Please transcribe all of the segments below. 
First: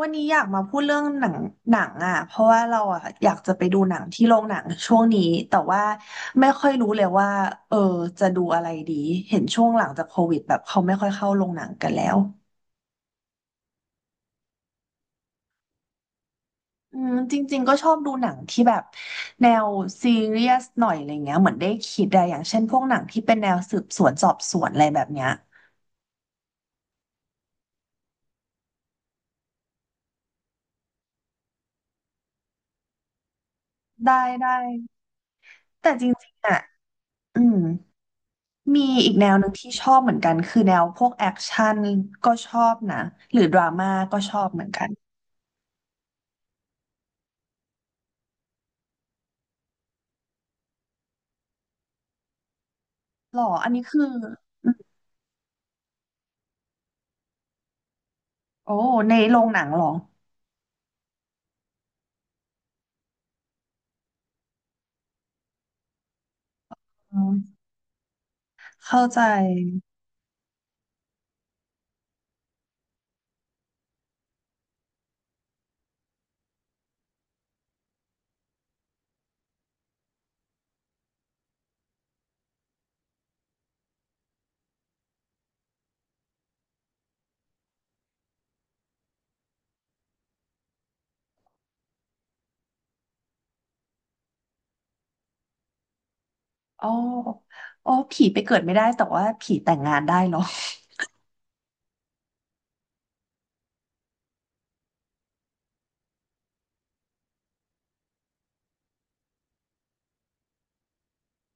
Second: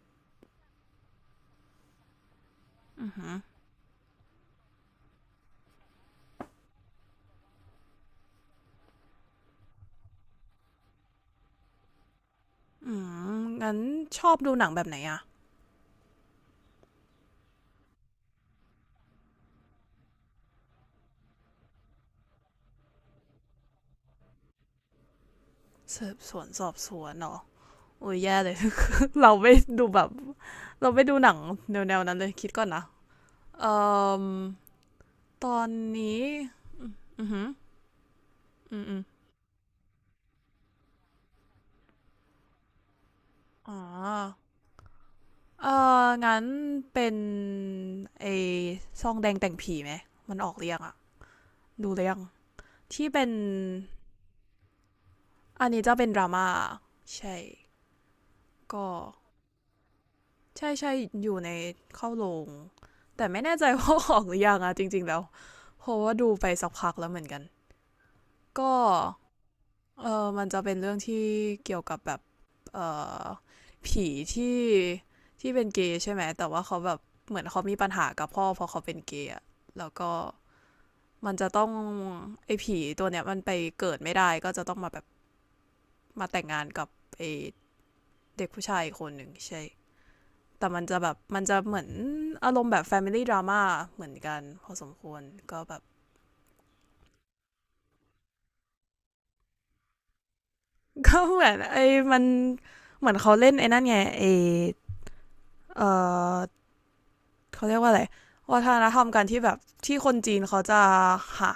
วันนี้อยากมาพูดเรื่องหนังหนังอ่ะเพราะว่าเราอ่ะอยากจะไปดูหนังที่โรงหนังช่วงนี้แต่ว่าไม่ค่อยรู้เลยว่าเออจะดูอะไรดีเห็นช่วงหลังจากโควิดแบบเขาไม่ค่อยเข้าโรงหนังกันแล้วงั้นชอบดูหนังแบบไหนอะอืมจริงๆก็ชอบดูหนังที่แบบแนวซีเรียสหน่อยอะไรเงี้ยเหมือนได้คิดอะอย่างเช่นพวกหนังที่เป็นแนวสืบสวนสอบสวนอะไรแบบเนี้ยสืบสวนสอบสวนเนาะโอ้ยแย่เลย เราไม่ดูแบบเราไม่ดูหนังแนวๆนั้นเลยคิดก่อนนะเอ่ได้อได้ตอนแต่จนี้ริงๆอ่ะอืออืหือม อืมีมอืมอีกแนวหนึ่งที่ชอบเหมือนกันคือแนวพวกแอคชั่นก็ชอบนะหรือดราอ๋อม่าก็ชอบเหมือนกันเอองั้นเป็นไอ้ซองแดงแต่งผีไหมมันออกเรียงอะดูเรียงที่เป็นหรออันนี้คืออืมอันนี้จะเป็นดราม่าใช่โอ้ก็ในโรงหนังหรอใช่ใช่อยู่ในเข้าโรง แต่ไม่แน่ใจว่าออกหรือยังอะ จริงๆแล้วเพราะว่าดูไปสักพักแล้วอืเหมือนมกันก็เข้าใจเออมันจะเป็นเรื่องที่เกี่ยวกับแบบเออผีที่ที่เป็นเกย์ใช่ไหมแต่ว่าเขาแบบเหมือนเขามีปัญหากับพ่อเพราะเขาเป็นเกย์แล้วก็มันจะต้องไอ้ผีตัวเนี้ยมันไปเกิดไม่ได้ก็จะต้องมาแบบมาแต่งงานกับไอ้เด็กผู้ชายคนหนึ่งใช่แต่มันจะแบบมันจะเหมือนอารมณ์แบบ Family Drama เหมือนกันพอสมควรก็แบบ โอ้โอ้ผีไปเกิดไม่ได้แต่ว่าผีแต่งงานได้เหรอ ก็เหมือนไอ้มันเหมือนเขาเล่นไอ้นั่นไงไอ้เออเขาเรียกว่าอะไรวัฒนธรรมการที่แบบที่คนจีนเขาจะหา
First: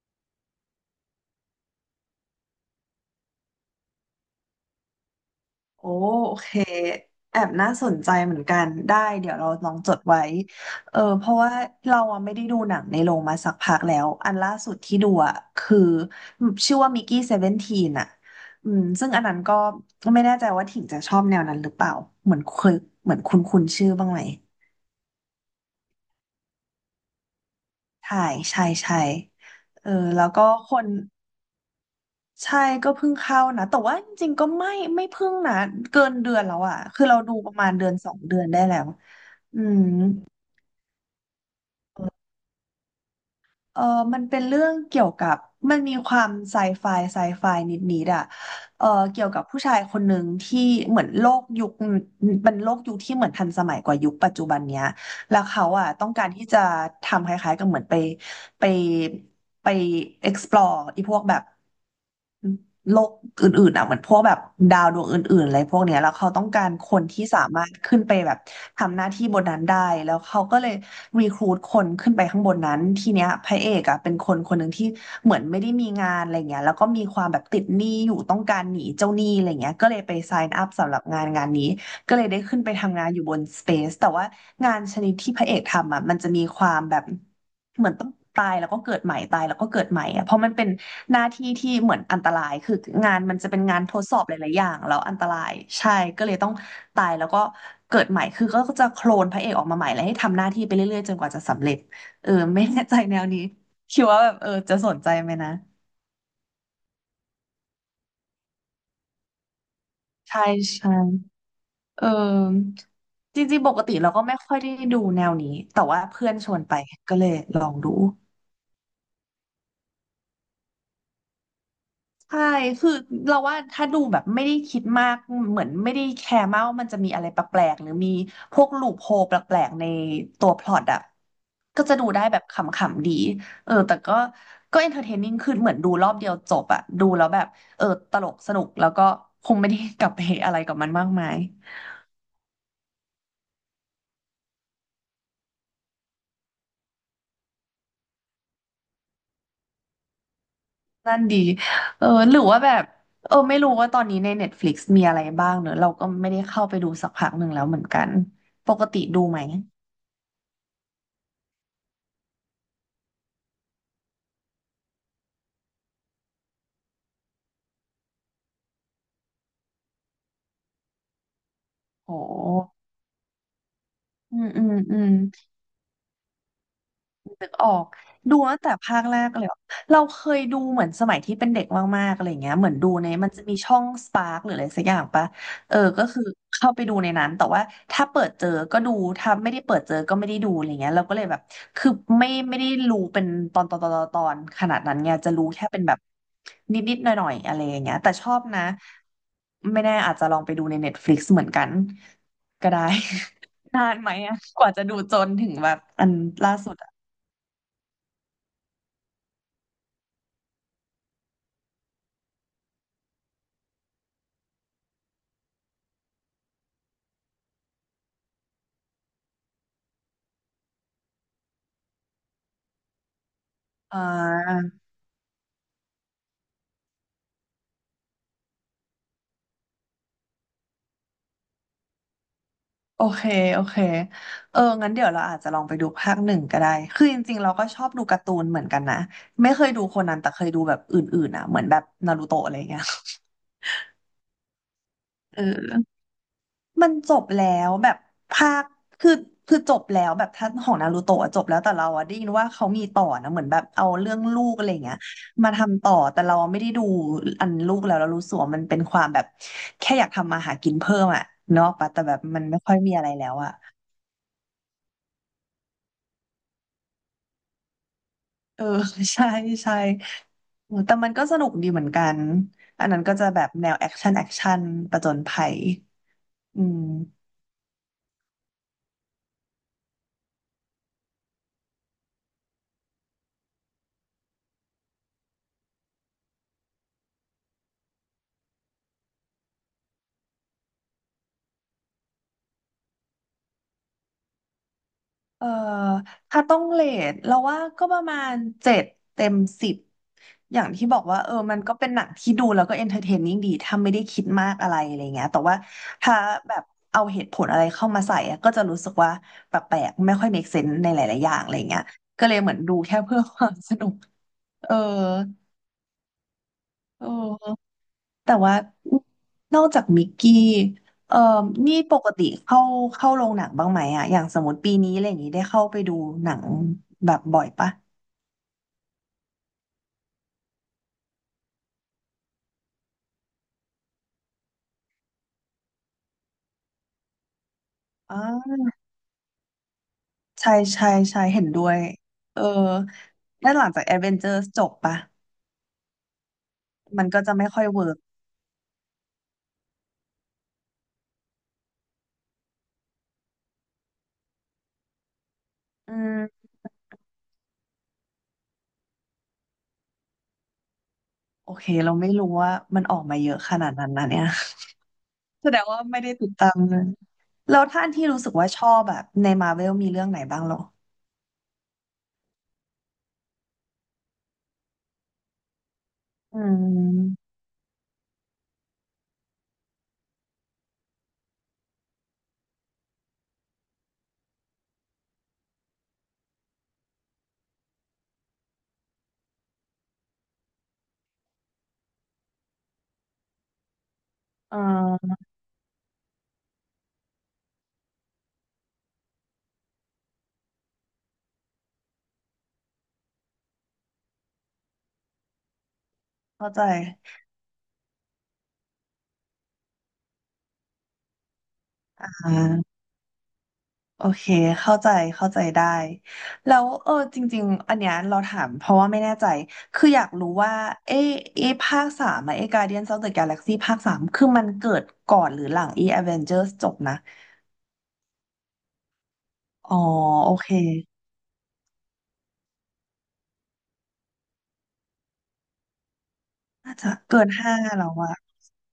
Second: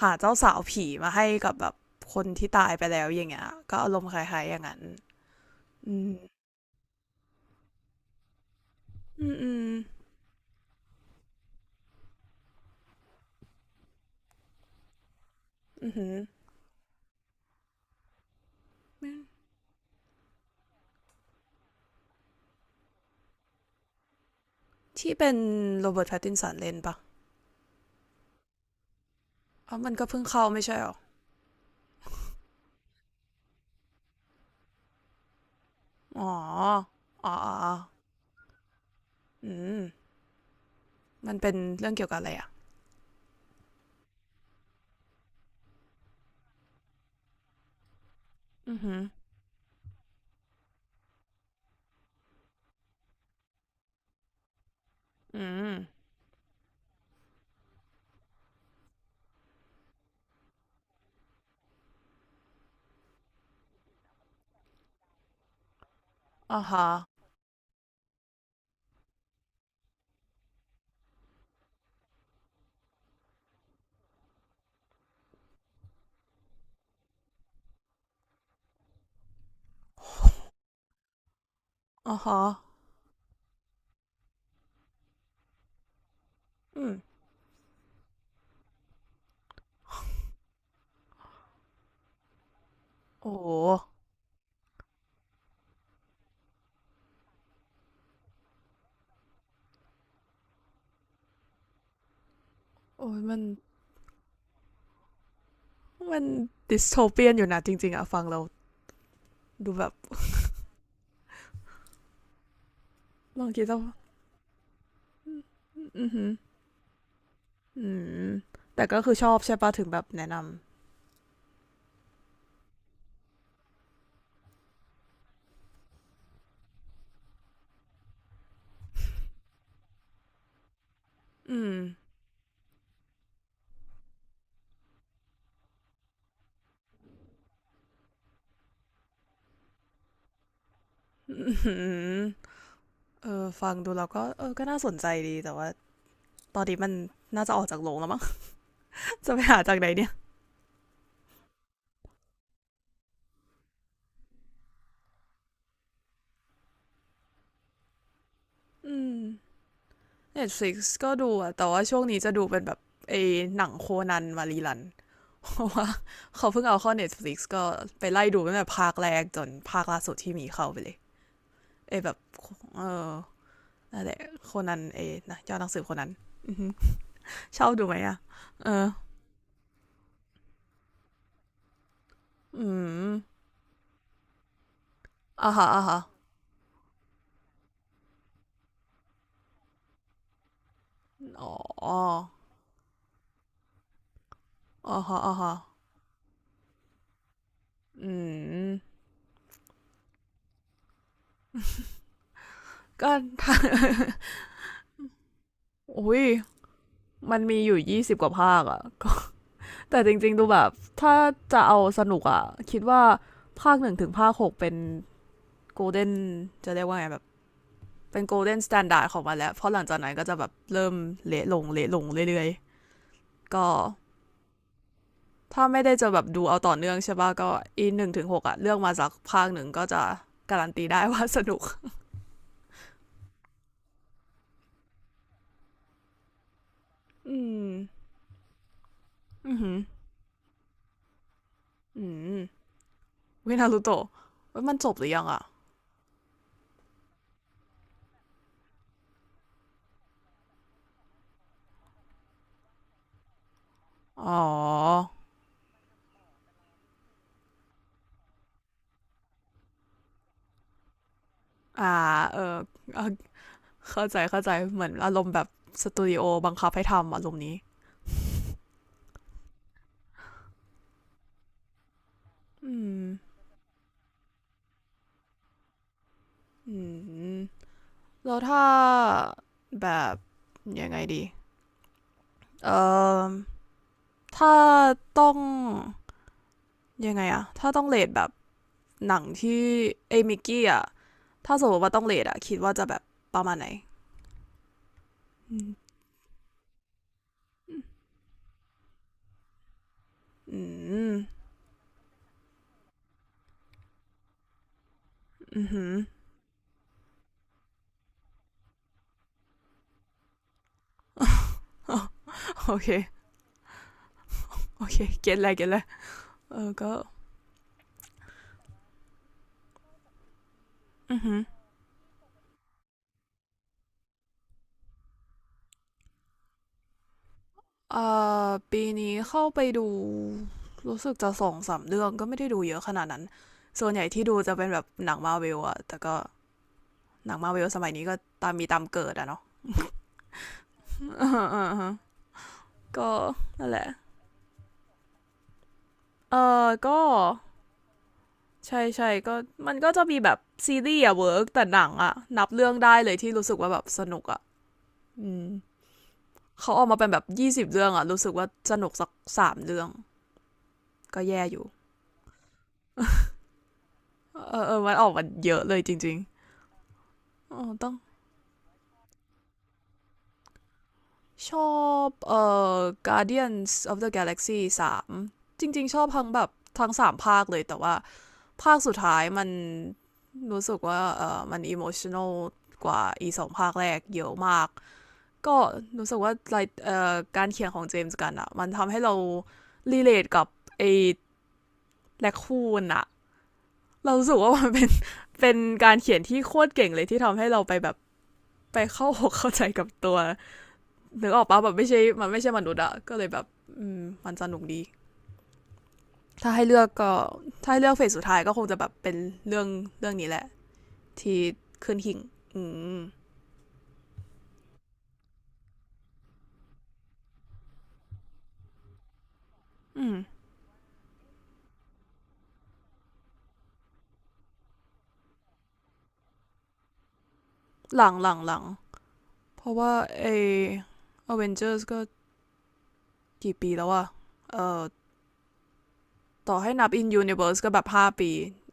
หาเจ้าสาวผีมาให้กับแบบคนที่ตายไปแล้วอย่างเงี้ยก็อารมณ์คล้ายๆอย่างนั้นโอ้อืมโอเคแอบน่าสนใจเหมือนกันได้อืเดี๋ยมวเราอืมลองจดไว้เออเพราะว่าเราอะไม่ได้ดูหนังในโรงมาสักพักแล้วอันล่าสุดที่ดูอ่ะคืออือหือชื่อว่ามิกกี้เซเวนทีนอ่ะอืมซึ่งอันนั้นก็ไม่แน่ใจว่าถิ่งจะชอบแนวนั้นหรือเปล่าเหมือนเคยเหมือนคุ้นคุ้นชื่อบ้างไหมที่เป็นโรเบิร์ตแพตตินสันเล่นปะใช่ใช่ใช่อ๋อเอมัอนก็เพิ่งแล้วก็เข้าไม่คใช่หน รอใช่ก็เพิ่งเข้านะแต่ว่าจริงๆก็ไม่เพิ่งนะเกินอ๋เดืออนแล้วอ่ะคือเราอ๋อดูอ๋ปอระอมาณเดือนสองเดือนได้แล้วือืมมมันเป็นเรื่องเกี่ยวกับอะไรอ่ะเออมันเป็นเรื่องเกี่ยวกับมันมีความไซไฟไซไฟนิดๆอ่ะอือเออหือเกี่ยวกับผู้ชายคนหนึ่งที่เหมือนโลกยุคเป็นโลกยุคที่เหมือนทันสมัยกว่ายุคปัจจุบันเนี้ยแล้อืวเขามอ่ะต้องการที่จะทำคล้ายๆกับเหมือนไปไปไป explore ไอีพวกแบบ โลกอื่นๆอ่ะเหมือนพวกแบบดาวดวงอื่นๆอะไรพวกเนี้ยแล้วเขาต้องอ๋อการฮะคนที่สามารถขึ้นไปแบบทำหน้าที่บนนั้นได้แล้วเขาก็เลยรีครูทคนขึ้นไปข้างบนนั้นทีเนี้ยพระเอกอ่ะเป็นคนคนหนึ่งที่เหมือนไม่ได้มีงานอะไรเงี้ยแล้วก็มีความแบบติดหนี้อยู่ต้องการหนีเจ้าหนี้อะไรเงี้ยก็เลยไป sign up สำหรับงานงานนี้อ๋ก็อเลยได้ฮะขึ้นไปทำงานอยู่บน Space แต่ว่างานชนิดที่พระเอกทำอ่ะมันจะมีความอืม แบบเหมือนต้องตายแล้วก็เกิดใหม่ตายแล้วก็เกิดใหม่อ่ะเพราะมันเป็น หน้าที่ที่เหมือนอันตรายคืองานโอ้มันจะโหเป็นงานทดสอบหลายๆอย่างแล้วอันตรายใช่ก็เลยต้องตายแล้วก็เกิดใหม่คือก็จะโคลนพระเอกออกมาใหม่แล้วให้ทำหน้าที่ไปเรื่อยๆจนกว่าจะสำเร็จเออไม่แน่ใจโอ้แนยวมัน นี้คิดว่าแบบเออจะสนใจไหมนะมันดิสโทเปียนอยู่นะจริงๆอะฟังแล้วดูแบบใช่ใช่เออจลองริงคิดๆปซะกว่าติเราก็ไม่ค่อยได้ดูแนอืวมนี้แต่อว่าหืเพื่มอนชวนไปก็เลยลองอมอืดู มแต่ก็คือชอบใช่ปะถึงแบบแนะนใช่คือเราว่าถ้าดูแบบไม่ได้คิดมาก เหมือนไม่ได้แคร์มากว่ามันจะมีอะไรแปลกๆหรือมีพวกลูปโฮลแปลกๆในตัวพล็อตอ่ะำ อืมก็จะดูได้แบบขำๆดีเออแต่ก็ก็เอนเตอร์เทนนิ่งขึ้นเหมือนดูรอบเดียวจบอ่ะดูแล้วแบบเออตลกสนุกแล้วก็คงไม่ได้กลับไปอะไรกับมันมากมาอืยมเออฟังดูแล้วก็เออก็น่าสนใจดีแต่ว่าตอนนี้มันน่าจะออกจากโรงแล้วมั้ง จะไปหาจากไหนเนี่ย นั่นดีเออหรือว่าแบบเออไม่รู้ว่าตอนนี้ใน Netflix มีอะไรบ้างเนอะเราก็ไม่ได้เข้าไปดูสักพักหนึ่งแล้วเหมือนกันปกอืติม ดูไหม Netflix ก็ดูอะแต่ว่าช่วงนี้จะดูเป็นแบบไอ้หนังโคนันมารีลัน เพราะว่าเขาเพิ่งเอาเข้า Netflix ก็ไปไล่ดูตั้งแต่ภาคแรกจนภาคล่าสุดที่มีเข้าไปเลย เอยแบโอ้ บเออนั่นแหละอืมโคอืนมนันอืเอม ยนะเจ้าหนังสือโคนนันอกชอออบดูกไหมอ่ะดูตั้งเออ แต่ภาคแรกเลยอะเราเคยดูเหมือนสมัยที่เป็นเด็กมากๆอะไรเงี้ยเหอืมือนดูมในมันจะมีช่องสปาร์กหรืออะไรสักอย่างปะอ่าฮะเอออ่าฮะก็คือเข้าไปดูในนั้นแต่ว่าถ้าเปิดเจอก็ดูถ้าไม่ได้เปิดเจอก็ไม่ได้ดูอะไรเงี้ยเราก็เลยแบบอ๋ออคือไม่ได้รู้เป็นตอนขนาดนั้น่าไงฮะจะอ่ารู้ฮะแค่เป็นแบบนิดๆหน่อยๆอะไรอย่างเงี้ยแต่อืชอบนะมไม่แน่อาจจะลองไปดูใน Netflix เหมือนกันก็ได้ ก็ นานไหมอะกว่าจะดูจนถึงแบบอันอุ้ยล่าสุดอะ มันมีอยู่ยี่สิบกว่าภาคอะก็ แต่จริงๆดูแบบถ้าจะเอาสนุกอะคิดว่าภาคหนึ่งถึงภาคหกเป็นโกลเด้นจะเรียกว่าไงแบบเป็นโกลเด้นสแตนดาร์ดของมันแล้วเพราะหลังจากนั้นก็จะแบบเริ่มเละลงเละลงเรื่อยๆก็ อ่าถ้าไม่ได้จะแบบดูเอาต่อเนื่องใช่ป่ะก็อีหนึ่งถึงหกอะเลือกมาสักภาคหนึ่งก็จะการันตีได้ ว่าสนุก โอเคโอเคเอองั้นเดี๋ยวเราอาจจะลองไปดูภาคหนึ่งก็ได้คือจริอืงๆเราก็ม ชอบดูการ์ตูนเหมือนกันนะไม่อือเคยหือดูโคนันแต่เคยดูแบบอื่นๆอ่ะเหมือนแบบอืนารูมโตะอะไรเงี้ยวินารุโตะมันจบหรือยังเออะอมันจบแล้วแบบภาคคือคือจบแล้วแบบท่านของนารูโตะอะจบแล้วแต่เราอะได้ยินว่าเขามีต่อนะเหมือนแบบเอาเรื่องอ๋อ ลูกอะไรเงี้ยมาทำต่อแต่เราไม่ได้ดูอันลูกแล้วเรารู้สึกว่ามันเป็นความแบบแค่อยากทำมาหากินเพิ่มอะเนาะปะอ่าแต่แบบเออ มันไม่ค่อยมีอะไรแล้วอะ เข้าใจเข้าใจเหมือนอารมณ์แบบสตูดิโอบังคับให้ทำอารมณ์นี้ เออ ใช่ใช่โอ้แต่มันก็สนุกดีเหมือนกันอือันนั้นม ก็จะแบบแนวแอคชั่นประจนภัยอือืมมแล้วถ้าแบบยังไงดี เอ่อถ้าต้องยังไงอะถ้าต้องเลทแบบหนังที่เอมิกกี้อะ ถ้าสมมติว่าต้องเลทอะคิดว่าจะแบบประมาณไหนเอออืมถ้าต้องเรทเราว่าก็ประมาณ7เต็ม10ออืย่างที่บอกมว่าเออมันก็เป็นหนังที่ดูแล้วก็เอนเตอร์เทนนิ่งดีถ้าไม่ได้คิดมากอะไรอะไรเงี้ยแต่ว่าอือหือ ถ้าแบบเอาเหตุผลอะไรเข้ามาใส่อะก็จะรู้สึกว่าแปลกๆไม่ค่อย make sense ในหลายๆอย่างอะไรเงี้ยก็เลยเหมือ นดูโอเคแค่เพื่อความ สนุกเออโอเคเก็ตแล้วเก็ตแล้วเออก็เออ แต่ว่านอกจากมิกกี้เอ่อืออหือนี่ปกติเข้าโรงหนังบ้างไหมอะอย่างสมมติปีนี้อะไรอย่างนี้ได้เข้าไปดูหนังแบบบ่อยปะเอ่ปีนี้เข้าไปดูรู้สึกจะสองสามเรื่องก็ไม่ได้ดูเยอะขนาดนั้นส่วนใหญ่ที่ดูจะเป็นแบบหนังมาร์เวลอะแต่ก็หนังมาร์เวลสมัยนี้ก็อ๋อตามมีตามเกิดอะเนาะ ใช่ใช่ ใช่อ่เห็นอ่ด้วยาเออก็แล้วหลันั่นงแหจากละแอดเวนเจอร์จบปะเออก็มันก็จะไม่ค่อยเวิร์กใช่ใช่ก็มันก็จะมีแบบซีรีส์อะเวิร์กแต่หนังอะนับเรื่องได้เลยที่รู้สึกว่าแบบสนุกอะ อืมอืมเขาออกมาเป็นแบบยี่สิบเรื่องอะรู้สึกว่าสนุกสักสามเรื่องก็แย่โออยู่ เคเราไม่รู้ว่ามันออกมาเย อะขนาดนั้นนะเนี่ย เออเออมันออกมา แสเยดอะงเลว่ายจไม่ได้ริงติดตามเลยๆอ๋แล้อวท่าต้อัอนงที่รู้สึกว่าชอบแบบในมาเวลมีเรื่องไหนบ้างเหรอชอบอ Guardians of the Galaxy สามจริงๆชอบทั้งอืแบบทั้งสามมภาคเลย แต่ว่าภาคสุดท้ายมันรู้สึกว่าเออมันอิโมชัน a ลกว่าอีสองภาคแรกเยอะมาก ก็รู้สึกว่าไลท์การเขียนของเจมส์กันอะมันทำให้เรารีเลทกับไอ้แลคคูนอะ เรารู้สึกว่าเอมันเป็น อ เป็นการเขียนที่โคตรเก่งเลยที่ทำให้เราไปแบบไปเข้าหก เข้าใจกับตัวนึกออกปะแบบไม่ใช่มันไม่ใช่มนุษย์อะก็เลยแบบมันสนุกดีเข้าถ้าใจให้เลือกก็ถ้าให้เลือกเฟสสุดท้ายก็คงจะแบบเป็นเรื่องเรื่องนี้แหละที่ขึ้นอหิ่ง่อืา มโอเคเข้าใจเข้าใจได้แล้วเออจริงๆอันเนี้ยเราถามเพราะว่าไม่แน่ใจคืออยาอืกมรู้ว่าเอเอภาคสามอะเอ Guardians of the Galaxy ภาค3คือมันเกิดก่อนหรือหลังเอ Avengers จบนะหลังหลังหลังเพอ๋อราะว่าไอโอเคเวน e จอร์ก็กี่ปีแล้วอะเอ่อต่อให้น่านัจะบ in เกิน5 universe ก็แบแล้บวห้าอะปี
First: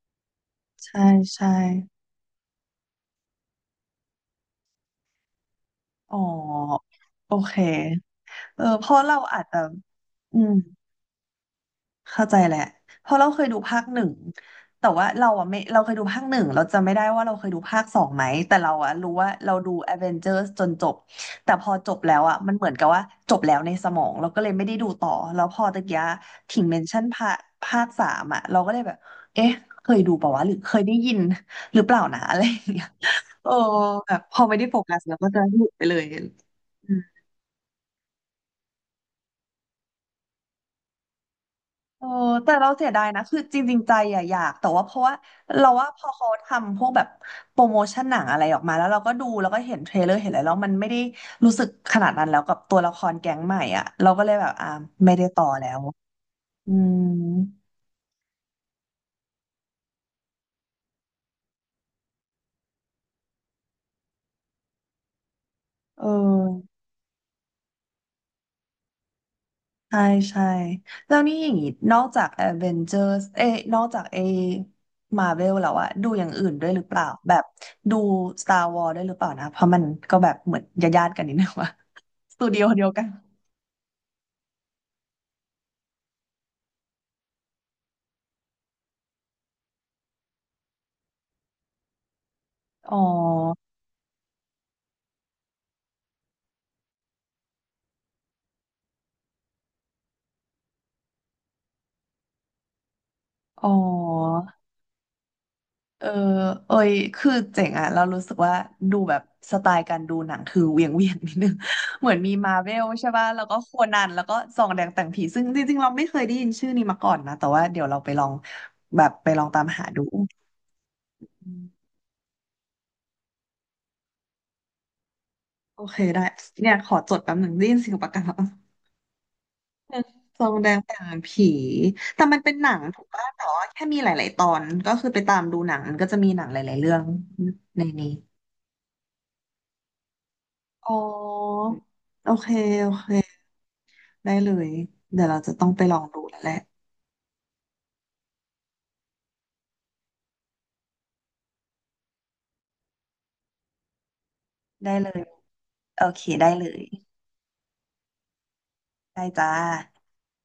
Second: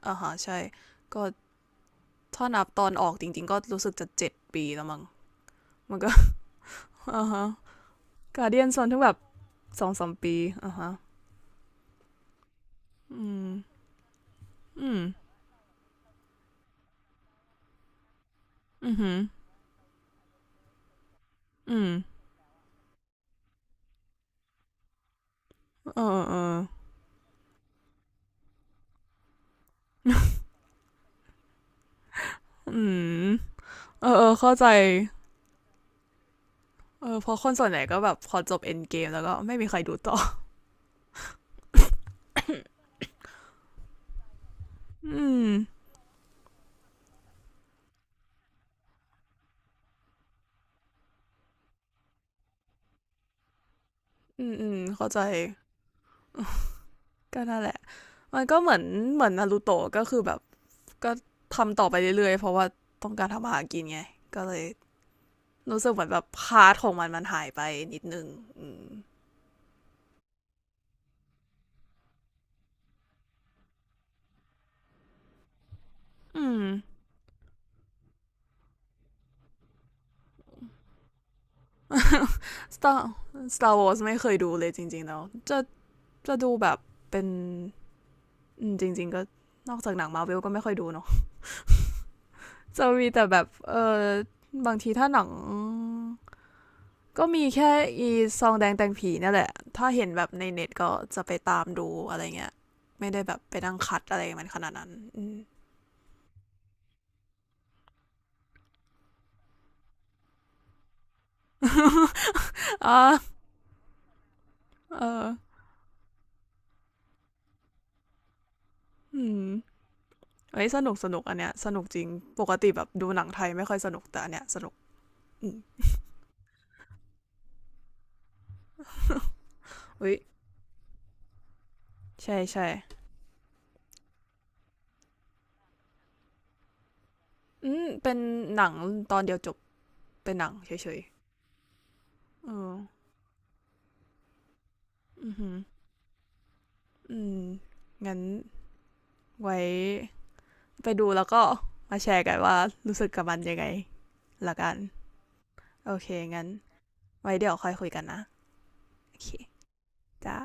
อ่าฮะใช่ใช่ก็ใช่ถ้านับตอนออกจริงๆก็รู้สึกจะเจ็ดปีแล้วมั้งมันก็ อ๋ออ่าโอฮะเคการเดีเออยนสอเพนทั้ราะงแบเราบอาจจะสองสามปีอืม อ่าฮะเข้าใจแหละเพราะอืเราเคยดูภามคหนึ่งแต่อืมว่าเราอะไม่เราเคยดูภาคหนึ่งเราจำไม่ได้ว่าเราเคยดูภาคสองไหมแต่เราอือะอหืรู้อว่าเราดู Avengers จนจบแต่พออืจมบแล้วอะมันเหมือนกับว่าจบแล้วในสมองเราก็เลยไม่ได้ดูต่อแล้วพอตะกี้เออเออถิงเมนชั่นภาคสามอะเราก็เลยแบบเอ๊ะเคยดูเปล่าวะหรือเคยได้ยินหรือเปล่านะ อะไรอย่างอืเงี้ยมโอ้เออแบบเออพอเข้าไม่ใจได้โฟกัสแล้วก็จะหลุดไปเลยอืม เออเพราะคนส่วนใหญ่ก็แบบพอจบเอ็นเกมแล้วก็ไม่มีใครดูต่อ โอ้แต่เราเสียดายนะคือจริงๆใจอะอยากแต่ว่าเพราะว่าอืมเราว่าพอเขาทำพวกแบบโปรโมชั่นหนังอะไรออกมาแล้วเราก็ดูแล้วก็เห็นเทรลเลอร์เห็นอะไรแล้วมันไม่ได้รู้สึกขนาดนั้นแล้วกับตัวละครแก๊งใหม่อ่ะเราก็เลยอืแบบมอือ่ามเข้าไม่ใจได้ต่อแล้วอืมก็นั่นแหละมันก็เหมือนเหมือนนารูโตะก็คือแบบก็ทำต่อไปเรื่อยๆเพราะว่าต้องการทำอาหารกินไงก็เลยรู้สึกเหเอมือนแบบพาร์ทอของมันมันหายไปนิดนึงอืมใช่ใช่แล้วนี่อย่างงี้นอกจาก Avengers เอ้ยนอกจากไอ้ Marvel แล้วอะดูอย่างอือื่นม ด้วยหรือเปล่าแบบดู Star Wars ด้วยหรือเปล่านะเพราะมันก็แบบเหมือนญาติๆกันนิดนึง ว่าสตูดิโอเดียว Star กัน Star Wars ไม่เคยดูเลยจริงๆแล้วจะจะดูแบบเป็นจริงๆก็นอกจากหนังมาิวก็ไม่ค่อยดูเนาะจะอ๋อ มีแต่แบบเออบางทีถ้าหนังก็มีแค่อีซองแดงแตงผีนั่นแหละ ถ้าเห็นแบบในเน็ตก็จะไปตามดูอะไรเงี้ยไม่ได้แบบไปอ๋นั่งคัดอะไรอ มันขนาดนั้นอเออ เอ้ยคือเจ๋งอะเรารู้สึกว่าดูแบบสไตล์การดูหนังคือเวียงนิดนึง เหมือนมีมาเวลอ่ใช่ป่ะาแล้วก็โคนันแล้วก็ส่องแดงเอแต่งผี อซึ่งจริงๆเราไม่เคยได้ยินชื่อนี้มาก่อนนะ แต่ว่าเดี๋ยวเราไปลองแบบอืไปลอมงตามหาดูเอ้ยสนุกสนุกอันเนี้ยอืมสนุกจริง ปกติแบบดูหนังไทยไม่ค่อยสนุกแต่อันเนี้ยสนุกอืม โอเคได้ เนี่ยขอจดแป๊บหนึ่งได้ยินเสียงปากกา อุ้ยสองแดงแต่งผีแต่ใช่มันเป็นใช่ หนังถูกป่ะแต่ว่าแค่มีหลายๆตอนก็คือไปตามดูหนังมันก็จะมีหนังหลายๆเรื่องอืในมนี้ เป็นหนังตอนเดียวจบเป็นหนังเฉอ๋อยโอๆเค เออโอเค ได้เลย เดี๋ยวอือเราหืจะอต้องไปลองดูแล้วแหละอืม งั้นไว้ไปดูแล้วก็มาแชร์กันว่ารู้สึกกับมันยังไงละกันได้เลย โอโอเคเค งั้ได้นเลย ไว้เดี๋ยวค่อยคุยกันนะโอได้เคจ้าจ้า